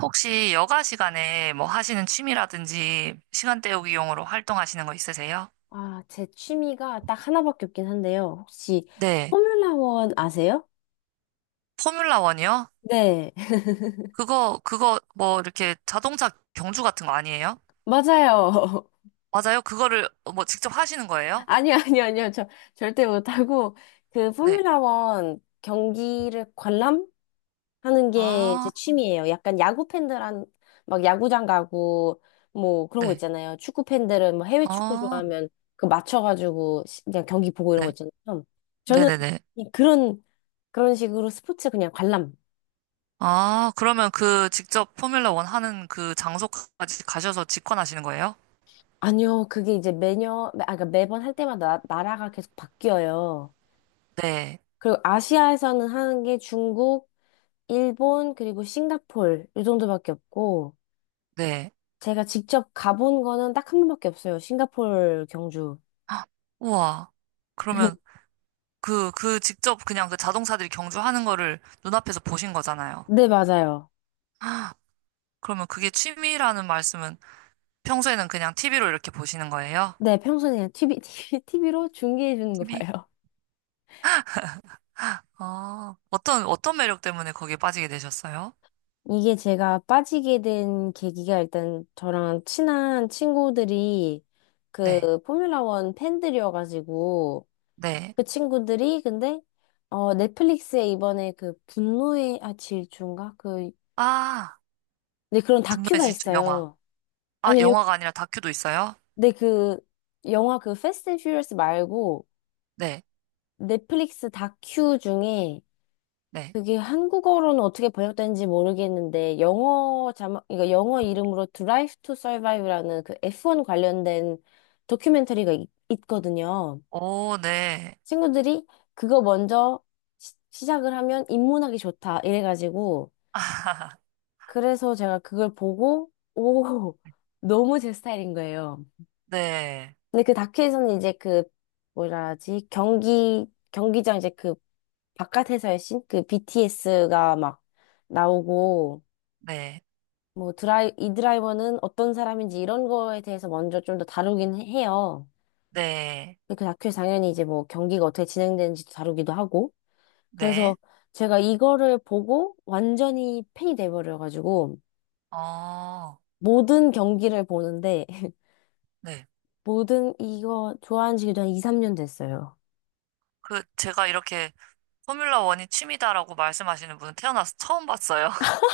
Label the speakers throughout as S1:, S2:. S1: 혹시 여가 시간에 뭐 하시는 취미라든지 시간 때우기용으로 활동하시는 거 있으세요?
S2: 아, 제 취미가 딱 하나밖에 없긴 한데요. 혹시
S1: 네.
S2: 포뮬라 원 아세요?
S1: 포뮬라 원이요?
S2: 네,
S1: 그거 뭐 이렇게 자동차 경주 같은 거 아니에요?
S2: 맞아요.
S1: 맞아요? 그거를 뭐 직접 하시는 거예요?
S2: 아니요, 아니요, 아니요. 저 절대 못하고 그
S1: 네.
S2: 포뮬라 원 경기를 관람하는 게 제
S1: 아,
S2: 취미예요. 약간 야구 팬들한 막 야구장 가고 뭐 그런 거
S1: 네.
S2: 있잖아요. 축구 팬들은 뭐 해외 축구
S1: 아,
S2: 좋아하면 그 맞춰가지고 그냥 경기 보고 이런 거
S1: 네.
S2: 있잖아요. 저는
S1: 네네네.
S2: 그냥 그런 식으로 스포츠 그냥 관람.
S1: 아, 그러면 그 직접 포뮬라 원 하는 그 장소까지 가셔서 직관하시는 거예요?
S2: 아니요, 그게 이제 매년, 아, 그러니까 매번 할 때마다 나, 라가 계속 바뀌어요.
S1: 네.
S2: 그리고 아시아에서는 하는 게 중국, 일본, 그리고 싱가폴, 이 정도밖에 없고,
S1: 네.
S2: 제가 직접 가본 거는 딱 한 번밖에 없어요. 싱가폴, 경주.
S1: 헉, 우와. 그러면 그, 그 직접 그냥 그 자동차들이 경주하는 거를 눈앞에서 보신 거잖아요.
S2: 네, 맞아요.
S1: 아, 그러면 그게 취미라는 말씀은 평소에는 그냥 TV로 이렇게 보시는 거예요?
S2: 네, 평소에 그냥 TV로 중계해 주는 거
S1: TV?
S2: 봐요.
S1: 아, 어떤, 어떤 매력 때문에 거기에 빠지게 되셨어요?
S2: 이게 제가 빠지게 된 계기가 일단 저랑 친한 친구들이
S1: 네,
S2: 그 포뮬라 원 팬들이어가지고,
S1: 네.
S2: 그 친구들이 근데 넷플릭스에 이번에 그 분노의 질주인가 그
S1: 아,
S2: 네, 그런
S1: 분노의
S2: 다큐가
S1: 질주 영화.
S2: 있어요.
S1: 아,
S2: 아니 아니요.
S1: 영화가 아니라 다큐도 있어요?
S2: 네, 그 영화 그 패스트 앤 퓨리어스 말고
S1: 네,
S2: 넷플릭스 다큐 중에
S1: 네.
S2: 그게 한국어로는 어떻게 번역된지 모르겠는데 영어 자막 그러니까 영어 이름으로 드라이브 투 서바이브라는 그 F1 관련된 다큐멘터리가 있거든요.
S1: 오, 네.
S2: 친구들이 그거 먼저 시작을 하면 입문하기 좋다 이래가지고 그래서 제가 그걸 보고, 오, 너무 제 스타일인 거예요.
S1: 네,
S2: 근데 그 다큐에서는 이제 그, 뭐라 하지, 경기장 이제 그 바깥에서의 씬? 그 BTS가 막 나오고,
S1: 네,
S2: 뭐 이 드라이버는 어떤 사람인지 이런 거에 대해서 먼저 좀 더 다루긴 해요.
S1: 네,
S2: 근데 그 다큐에 당연히 이제 뭐 경기가 어떻게 진행되는지도 다루기도 하고.
S1: 네.
S2: 그래서 제가 이거를 보고 완전히 팬이 돼버려가지고
S1: 어,
S2: 모든 경기를 보는데
S1: 네.
S2: 모든 이거 좋아하는 지 그냥 2, 3년 됐어요.
S1: 그, 제가 이렇게 포뮬러 원이 취미다라고 말씀하시는 분은 태어나서 처음 봤어요.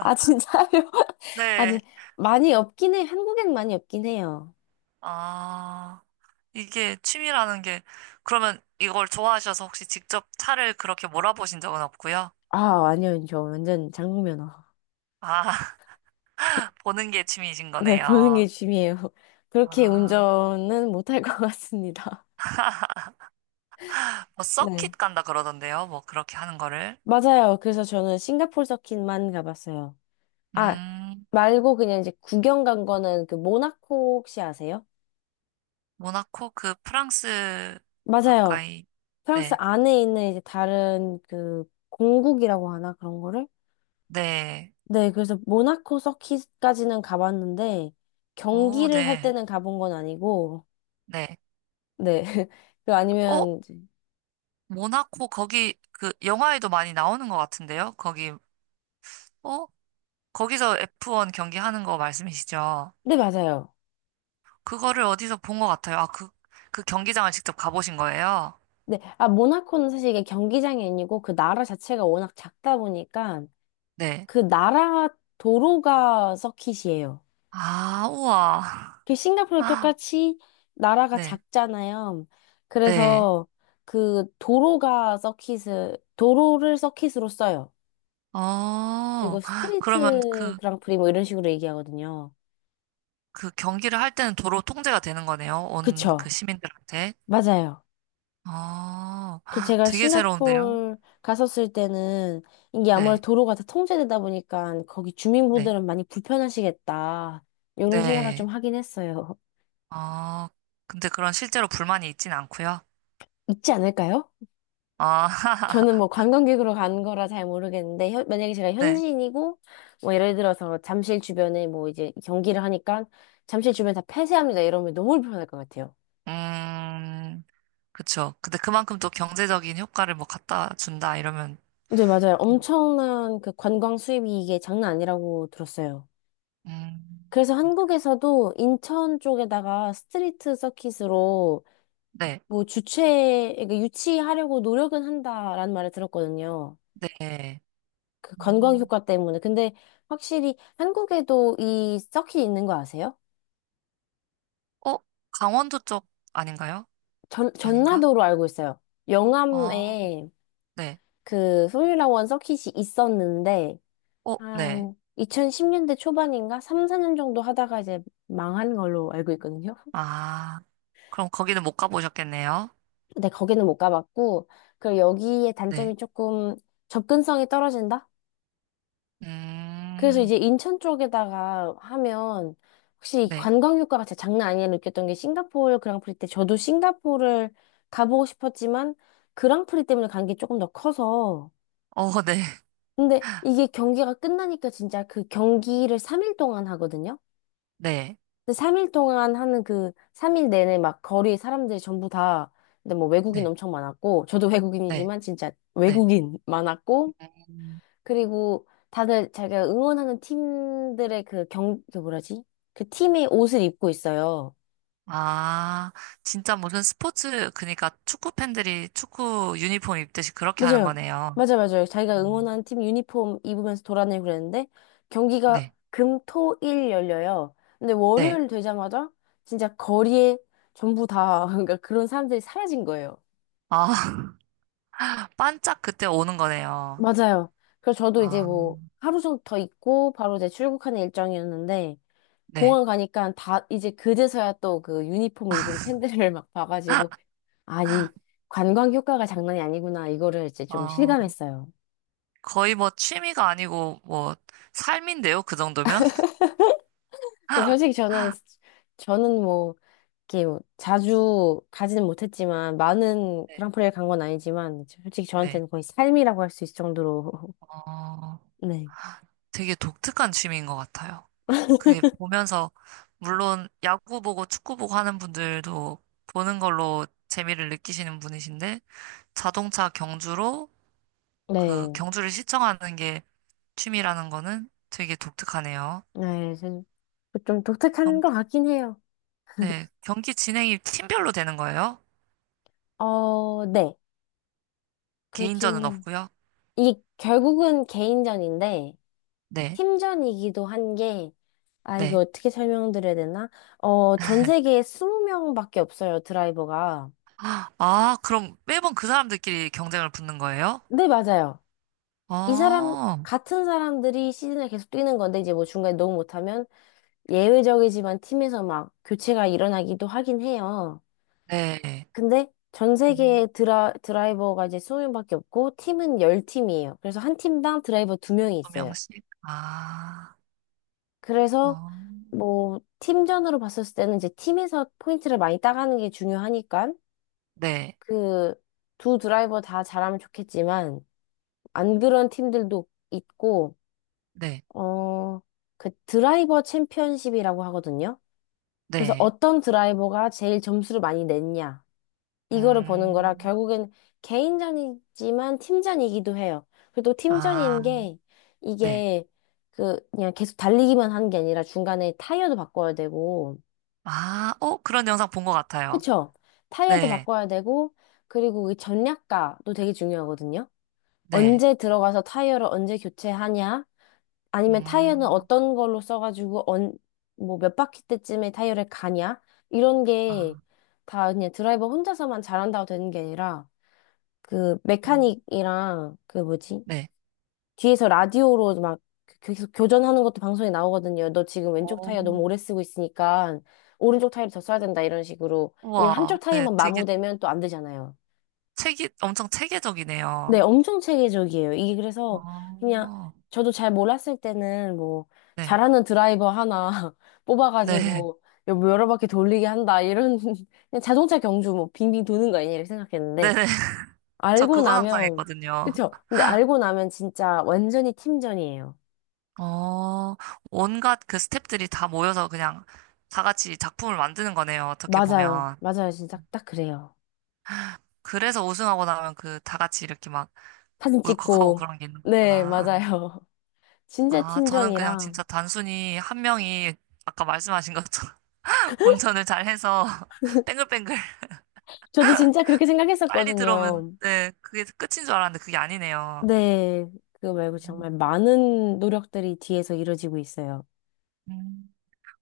S2: 아, 진짜요? 아직
S1: 네.
S2: 많이 없긴 해. 한국엔 많이 없긴 해요.
S1: 아, 이게 취미라는 게, 그러면 이걸 좋아하셔서 혹시 직접 차를 그렇게 몰아보신 적은 없고요?
S2: 아, 아니요. 저 완전 장국면허.
S1: 아, 보는 게 취미이신
S2: 네, 보는 게
S1: 거네요.
S2: 취미예요. 그렇게
S1: 아,
S2: 운전은 못할 것 같습니다.
S1: 뭐
S2: 네.
S1: 서킷 간다 그러던데요. 뭐 그렇게 하는 거를.
S2: 맞아요. 그래서 저는 싱가포르 서킷만 가봤어요. 아,
S1: 음,
S2: 말고 그냥 이제 구경 간 거는 그 모나코 혹시 아세요?
S1: 모나코 그 프랑스
S2: 맞아요.
S1: 가까이.
S2: 프랑스
S1: 네.
S2: 안에 있는 이제 다른 그 공국이라고 하나 그런 거를
S1: 네.
S2: 네, 그래서 모나코 서킷까지는 가봤는데
S1: 오,
S2: 경기를 할
S1: 네.
S2: 때는 가본 건 아니고
S1: 네.
S2: 네. 그
S1: 어?
S2: 아니면 이제-
S1: 모나코 거기 그 영화에도 많이 나오는 것 같은데요. 거기 어? 거기서 F1 경기 하는 거 말씀이시죠?
S2: 네, 맞아요.
S1: 그거를 어디서 본 것 같아요. 아, 그, 그 경기장을 직접 가보신 거예요?
S2: 네. 아, 모나코는 사실 이게 경기장이 아니고 그 나라 자체가 워낙 작다 보니까
S1: 네.
S2: 그 나라 도로가 서킷이에요.
S1: 아, 우와.
S2: 그 싱가포르
S1: 아,
S2: 똑같이 나라가
S1: 네.
S2: 작잖아요.
S1: 네.
S2: 그래서 그 도로가 서킷을 도로를 서킷으로 써요.
S1: 어,
S2: 그리고
S1: 그러면
S2: 스트리트
S1: 그,
S2: 그랑프리 뭐 이런 식으로 얘기하거든요.
S1: 그 경기를 할 때는 도로 통제가 되는 거네요. 온 그
S2: 그쵸.
S1: 시민들한테.
S2: 맞아요.
S1: 어,
S2: 그 제가
S1: 되게 새로운데요?
S2: 싱가포르 갔었을 때는 이게 아무래도
S1: 네.
S2: 도로가 다 통제되다 보니까 거기
S1: 네.
S2: 주민분들은 많이 불편하시겠다. 이런 생각을 좀
S1: 네.
S2: 하긴 했어요.
S1: 어, 근데 그런 실제로 불만이 있진 않고요.
S2: 있지 않을까요?
S1: 아,
S2: 저는 뭐 관광객으로 간 거라 잘 모르겠는데 만약에 제가
S1: 네.
S2: 현지인이고 뭐 예를 들어서 잠실 주변에 뭐 이제 경기를 하니까 잠실 주변 다 폐쇄합니다 이러면 너무 불편할 것 같아요.
S1: 음, 그쵸. 근데 그만큼 또 경제적인 효과를 뭐 갖다 준다 이러면
S2: 네, 맞아요.
S1: 또,
S2: 엄청난 그 관광 수입이 이게 장난 아니라고 들었어요.
S1: 음,
S2: 그래서 한국에서도 인천 쪽에다가 스트리트 서킷으로
S1: 네,
S2: 뭐 주최, 그러니까 유치하려고 노력은 한다라는 말을 들었거든요.
S1: 네.
S2: 그 관광
S1: 음.
S2: 효과 때문에. 근데 확실히 한국에도 이 서킷 있는 거 아세요?
S1: 어, 강원도 쪽 아닌가요? 아닌가?
S2: 전라도로 알고 있어요.
S1: 어,
S2: 영암에
S1: 네.
S2: 그 포뮬라 원 서킷이 있었는데
S1: 어, 네.
S2: 한 2010년대 초반인가 3, 4년 정도 하다가 이제 망한 걸로 알고 있거든요.
S1: 아, 그럼 거기는 못 가보셨겠네요.
S2: 근데 거기는 못 가봤고, 그리고 여기의
S1: 네.
S2: 단점이 조금 접근성이 떨어진다? 그래서
S1: 음,
S2: 이제 인천 쪽에다가 하면, 혹시 이
S1: 네.
S2: 관광 효과가 진짜 장난 아니라 느꼈던 게 싱가포르 그랑프리 때 저도 싱가포르를 가보고 싶었지만 그랑프리 때문에 간 게 조금 더 커서
S1: 어, 네.
S2: 근데 이게 경기가 끝나니까 진짜 그 경기를 3일 동안 하거든요?
S1: 네.
S2: 근데 3일 동안 하는 그 3일 내내 막 거리에 사람들이 전부 다 근데 뭐 외국인
S1: 네.
S2: 엄청 많았고 저도
S1: 네.
S2: 외국인이지만 진짜
S1: 네.
S2: 외국인 많았고
S1: 음.
S2: 그리고 다들 자기가 응원하는 팀들의 그 그 뭐라지? 그 팀의 옷을 입고 있어요.
S1: 아, 진짜 무슨 스포츠, 그러니까 축구 팬들이 축구 유니폼 입듯이 그렇게 하는
S2: 맞아요.
S1: 거네요.
S2: 맞아요. 자기가
S1: 음,
S2: 응원하는 팀 유니폼 입으면서 돌아다니고 그랬는데 경기가
S1: 네.
S2: 금, 토, 일 열려요. 근데
S1: 네.
S2: 월요일 되자마자 진짜 거리에 전부 다 그러니까 그런 사람들이 사라진 거예요.
S1: 아, 반짝 그때 오는 거네요.
S2: 맞아요. 그래서 저도 이제
S1: 아,
S2: 뭐 하루 정도 더 있고 바로 이제 출국하는 일정이었는데
S1: 네.
S2: 공항 가니까 다 이제 그제서야 또 그 유니폼 입은 팬들을 막 봐가지고 아, 이 관광 효과가 장난이 아니구나 이거를 이제 좀
S1: 어,
S2: 실감했어요.
S1: 거의 뭐 취미가 아니고 뭐 삶인데요, 그 정도면?
S2: 근데 솔직히 저는 뭐 이렇게 뭐 자주 가지는 못했지만 많은
S1: 네.
S2: 그랑프리를 간 건 아니지만 솔직히
S1: 네.
S2: 저한테는 거의 삶이라고 할 수 있을 정도로
S1: 어,
S2: 네.
S1: 되게 독특한 취미인 것 같아요. 그게 보면서, 물론 야구 보고 축구 보고 하는 분들도 보는 걸로 재미를 느끼시는 분이신데, 자동차 경주로 그
S2: 네.
S1: 경주를 시청하는 게 취미라는 거는 되게 독특하네요.
S2: 네. 좀 독특한
S1: 경,
S2: 것 같긴 해요.
S1: 네. 경기 진행이 팀별로 되는 거예요?
S2: 어, 네. 그기
S1: 개인전은
S2: 는
S1: 없고요.
S2: 이게 결국은 개인전인데,
S1: 네,
S2: 팀전이기도 한 게, 아, 이거
S1: 네.
S2: 어떻게 설명드려야 되나? 어, 전 세계에 20명밖에 없어요, 드라이버가.
S1: 아, 그럼 매번 그 사람들끼리 경쟁을 붙는 거예요?
S2: 네, 맞아요. 이 사람,
S1: 어,
S2: 같은 사람들이 시즌을 계속 뛰는 건데, 이제 뭐 중간에 너무 못하면 예외적이지만 팀에서 막 교체가 일어나기도 하긴 해요.
S1: 네.
S2: 근데 전
S1: 음,
S2: 세계에 드라이버가 이제 20명밖에 없고, 팀은 10팀이에요. 그래서 한 팀당 드라이버 2명이 있어요.
S1: 조명식. 아,
S2: 그래서
S1: 어,
S2: 뭐 팀전으로 봤을 때는 이제 팀에서 포인트를 많이 따가는 게 중요하니까
S1: 네,
S2: 그 두 드라이버 다 잘하면 좋겠지만 안 그런 팀들도 있고
S1: 네,
S2: 어 그 드라이버 챔피언십이라고 하거든요. 그래서
S1: 네.
S2: 어떤 드라이버가 제일 점수를 많이 냈냐 이거를 보는 거라
S1: 음,
S2: 결국엔 개인전이지만 팀전이기도 해요. 그리고 또
S1: 아,
S2: 팀전인 게
S1: 네.
S2: 이게 그 그냥 계속 달리기만 하는 게 아니라 중간에 타이어도 바꿔야 되고
S1: 아, 어, 그런 영상 본 것 같아요.
S2: 그쵸? 타이어도
S1: 네,
S2: 바꿔야 되고, 그리고 이 전략가도 되게 중요하거든요.
S1: 네.
S2: 언제 들어가서 타이어를 언제 교체하냐? 아니면 타이어는
S1: 음,
S2: 어떤 걸로 써가지고, 언, 뭐 몇 바퀴 때쯤에 타이어를 가냐? 이런 게
S1: 아,
S2: 다 그냥 드라이버 혼자서만 잘한다고 되는 게 아니라, 그
S1: 음,
S2: 메카닉이랑 그 뭐지?
S1: 네.
S2: 뒤에서 라디오로 막 계속 교전하는 것도 방송에 나오거든요. 너 지금 왼쪽
S1: 오,
S2: 타이어 너무 오래 쓰고 있으니까 오른쪽 타이어를 더 써야 된다 이런 식으로. 왜냐면
S1: 우와,
S2: 한쪽
S1: 네.
S2: 타이어만
S1: 되게
S2: 마모되면 또 안 되잖아요.
S1: 체계, 엄청
S2: 네,
S1: 체계적이네요.
S2: 엄청 체계적이에요. 이게 그래서 그냥
S1: 어,
S2: 저도 잘 몰랐을 때는 뭐
S1: 네,
S2: 잘하는 드라이버 하나
S1: 네,
S2: 뽑아가지고 여러 바퀴 돌리게 한다 이런 그냥 자동차 경주 뭐 빙빙 도는 거 아니냐 이렇게
S1: 네.
S2: 생각했는데
S1: 네. 저
S2: 알고
S1: 그거
S2: 나면
S1: 상상했거든요.
S2: 그쵸? 근데 알고 나면 진짜 완전히 팀전이에요.
S1: 어, 온갖 그 스태프들이 다 모여서 그냥 다 같이 작품을 만드는 거네요. 어떻게
S2: 맞아요.
S1: 보면.
S2: 맞아요. 진짜 딱 그래요.
S1: 그래서 우승하고 나면 그 다 같이 이렇게 막
S2: 사진
S1: 울컥하고
S2: 찍고.
S1: 그런 게 있는
S2: 네,
S1: 거구나.
S2: 맞아요. 진짜
S1: 아, 저는 그냥 진짜
S2: 팀전이랑.
S1: 단순히 한 명이 아까 말씀하신 것처럼 운전을 잘 해서 뱅글뱅글
S2: 저도 진짜 그렇게
S1: 빨리 들어오면
S2: 생각했었거든요.
S1: 네, 그게 끝인 줄 알았는데 그게 아니네요.
S2: 네. 그거 말고 정말 많은 노력들이 뒤에서 이루어지고 있어요.
S1: 음.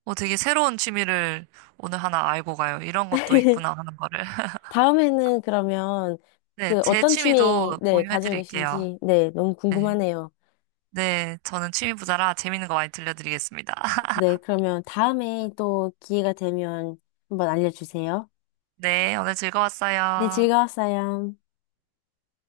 S1: 어, 되게 새로운 취미를 오늘 하나 알고 가요. 이런 것도 있구나 하는 거를.
S2: 다음에는 그러면
S1: 네,
S2: 그
S1: 제
S2: 어떤 취미,
S1: 취미도
S2: 네,
S1: 공유해
S2: 가지고
S1: 드릴게요.
S2: 계신지, 네, 너무
S1: 네,
S2: 궁금하네요.
S1: 네, 저는 취미 부자라 재밌는 거 많이 들려드리겠습니다.
S2: 네, 그러면 다음에 또 기회가 되면 한번 알려주세요.
S1: 네, 오늘
S2: 네,
S1: 즐거웠어요.
S2: 즐거웠어요.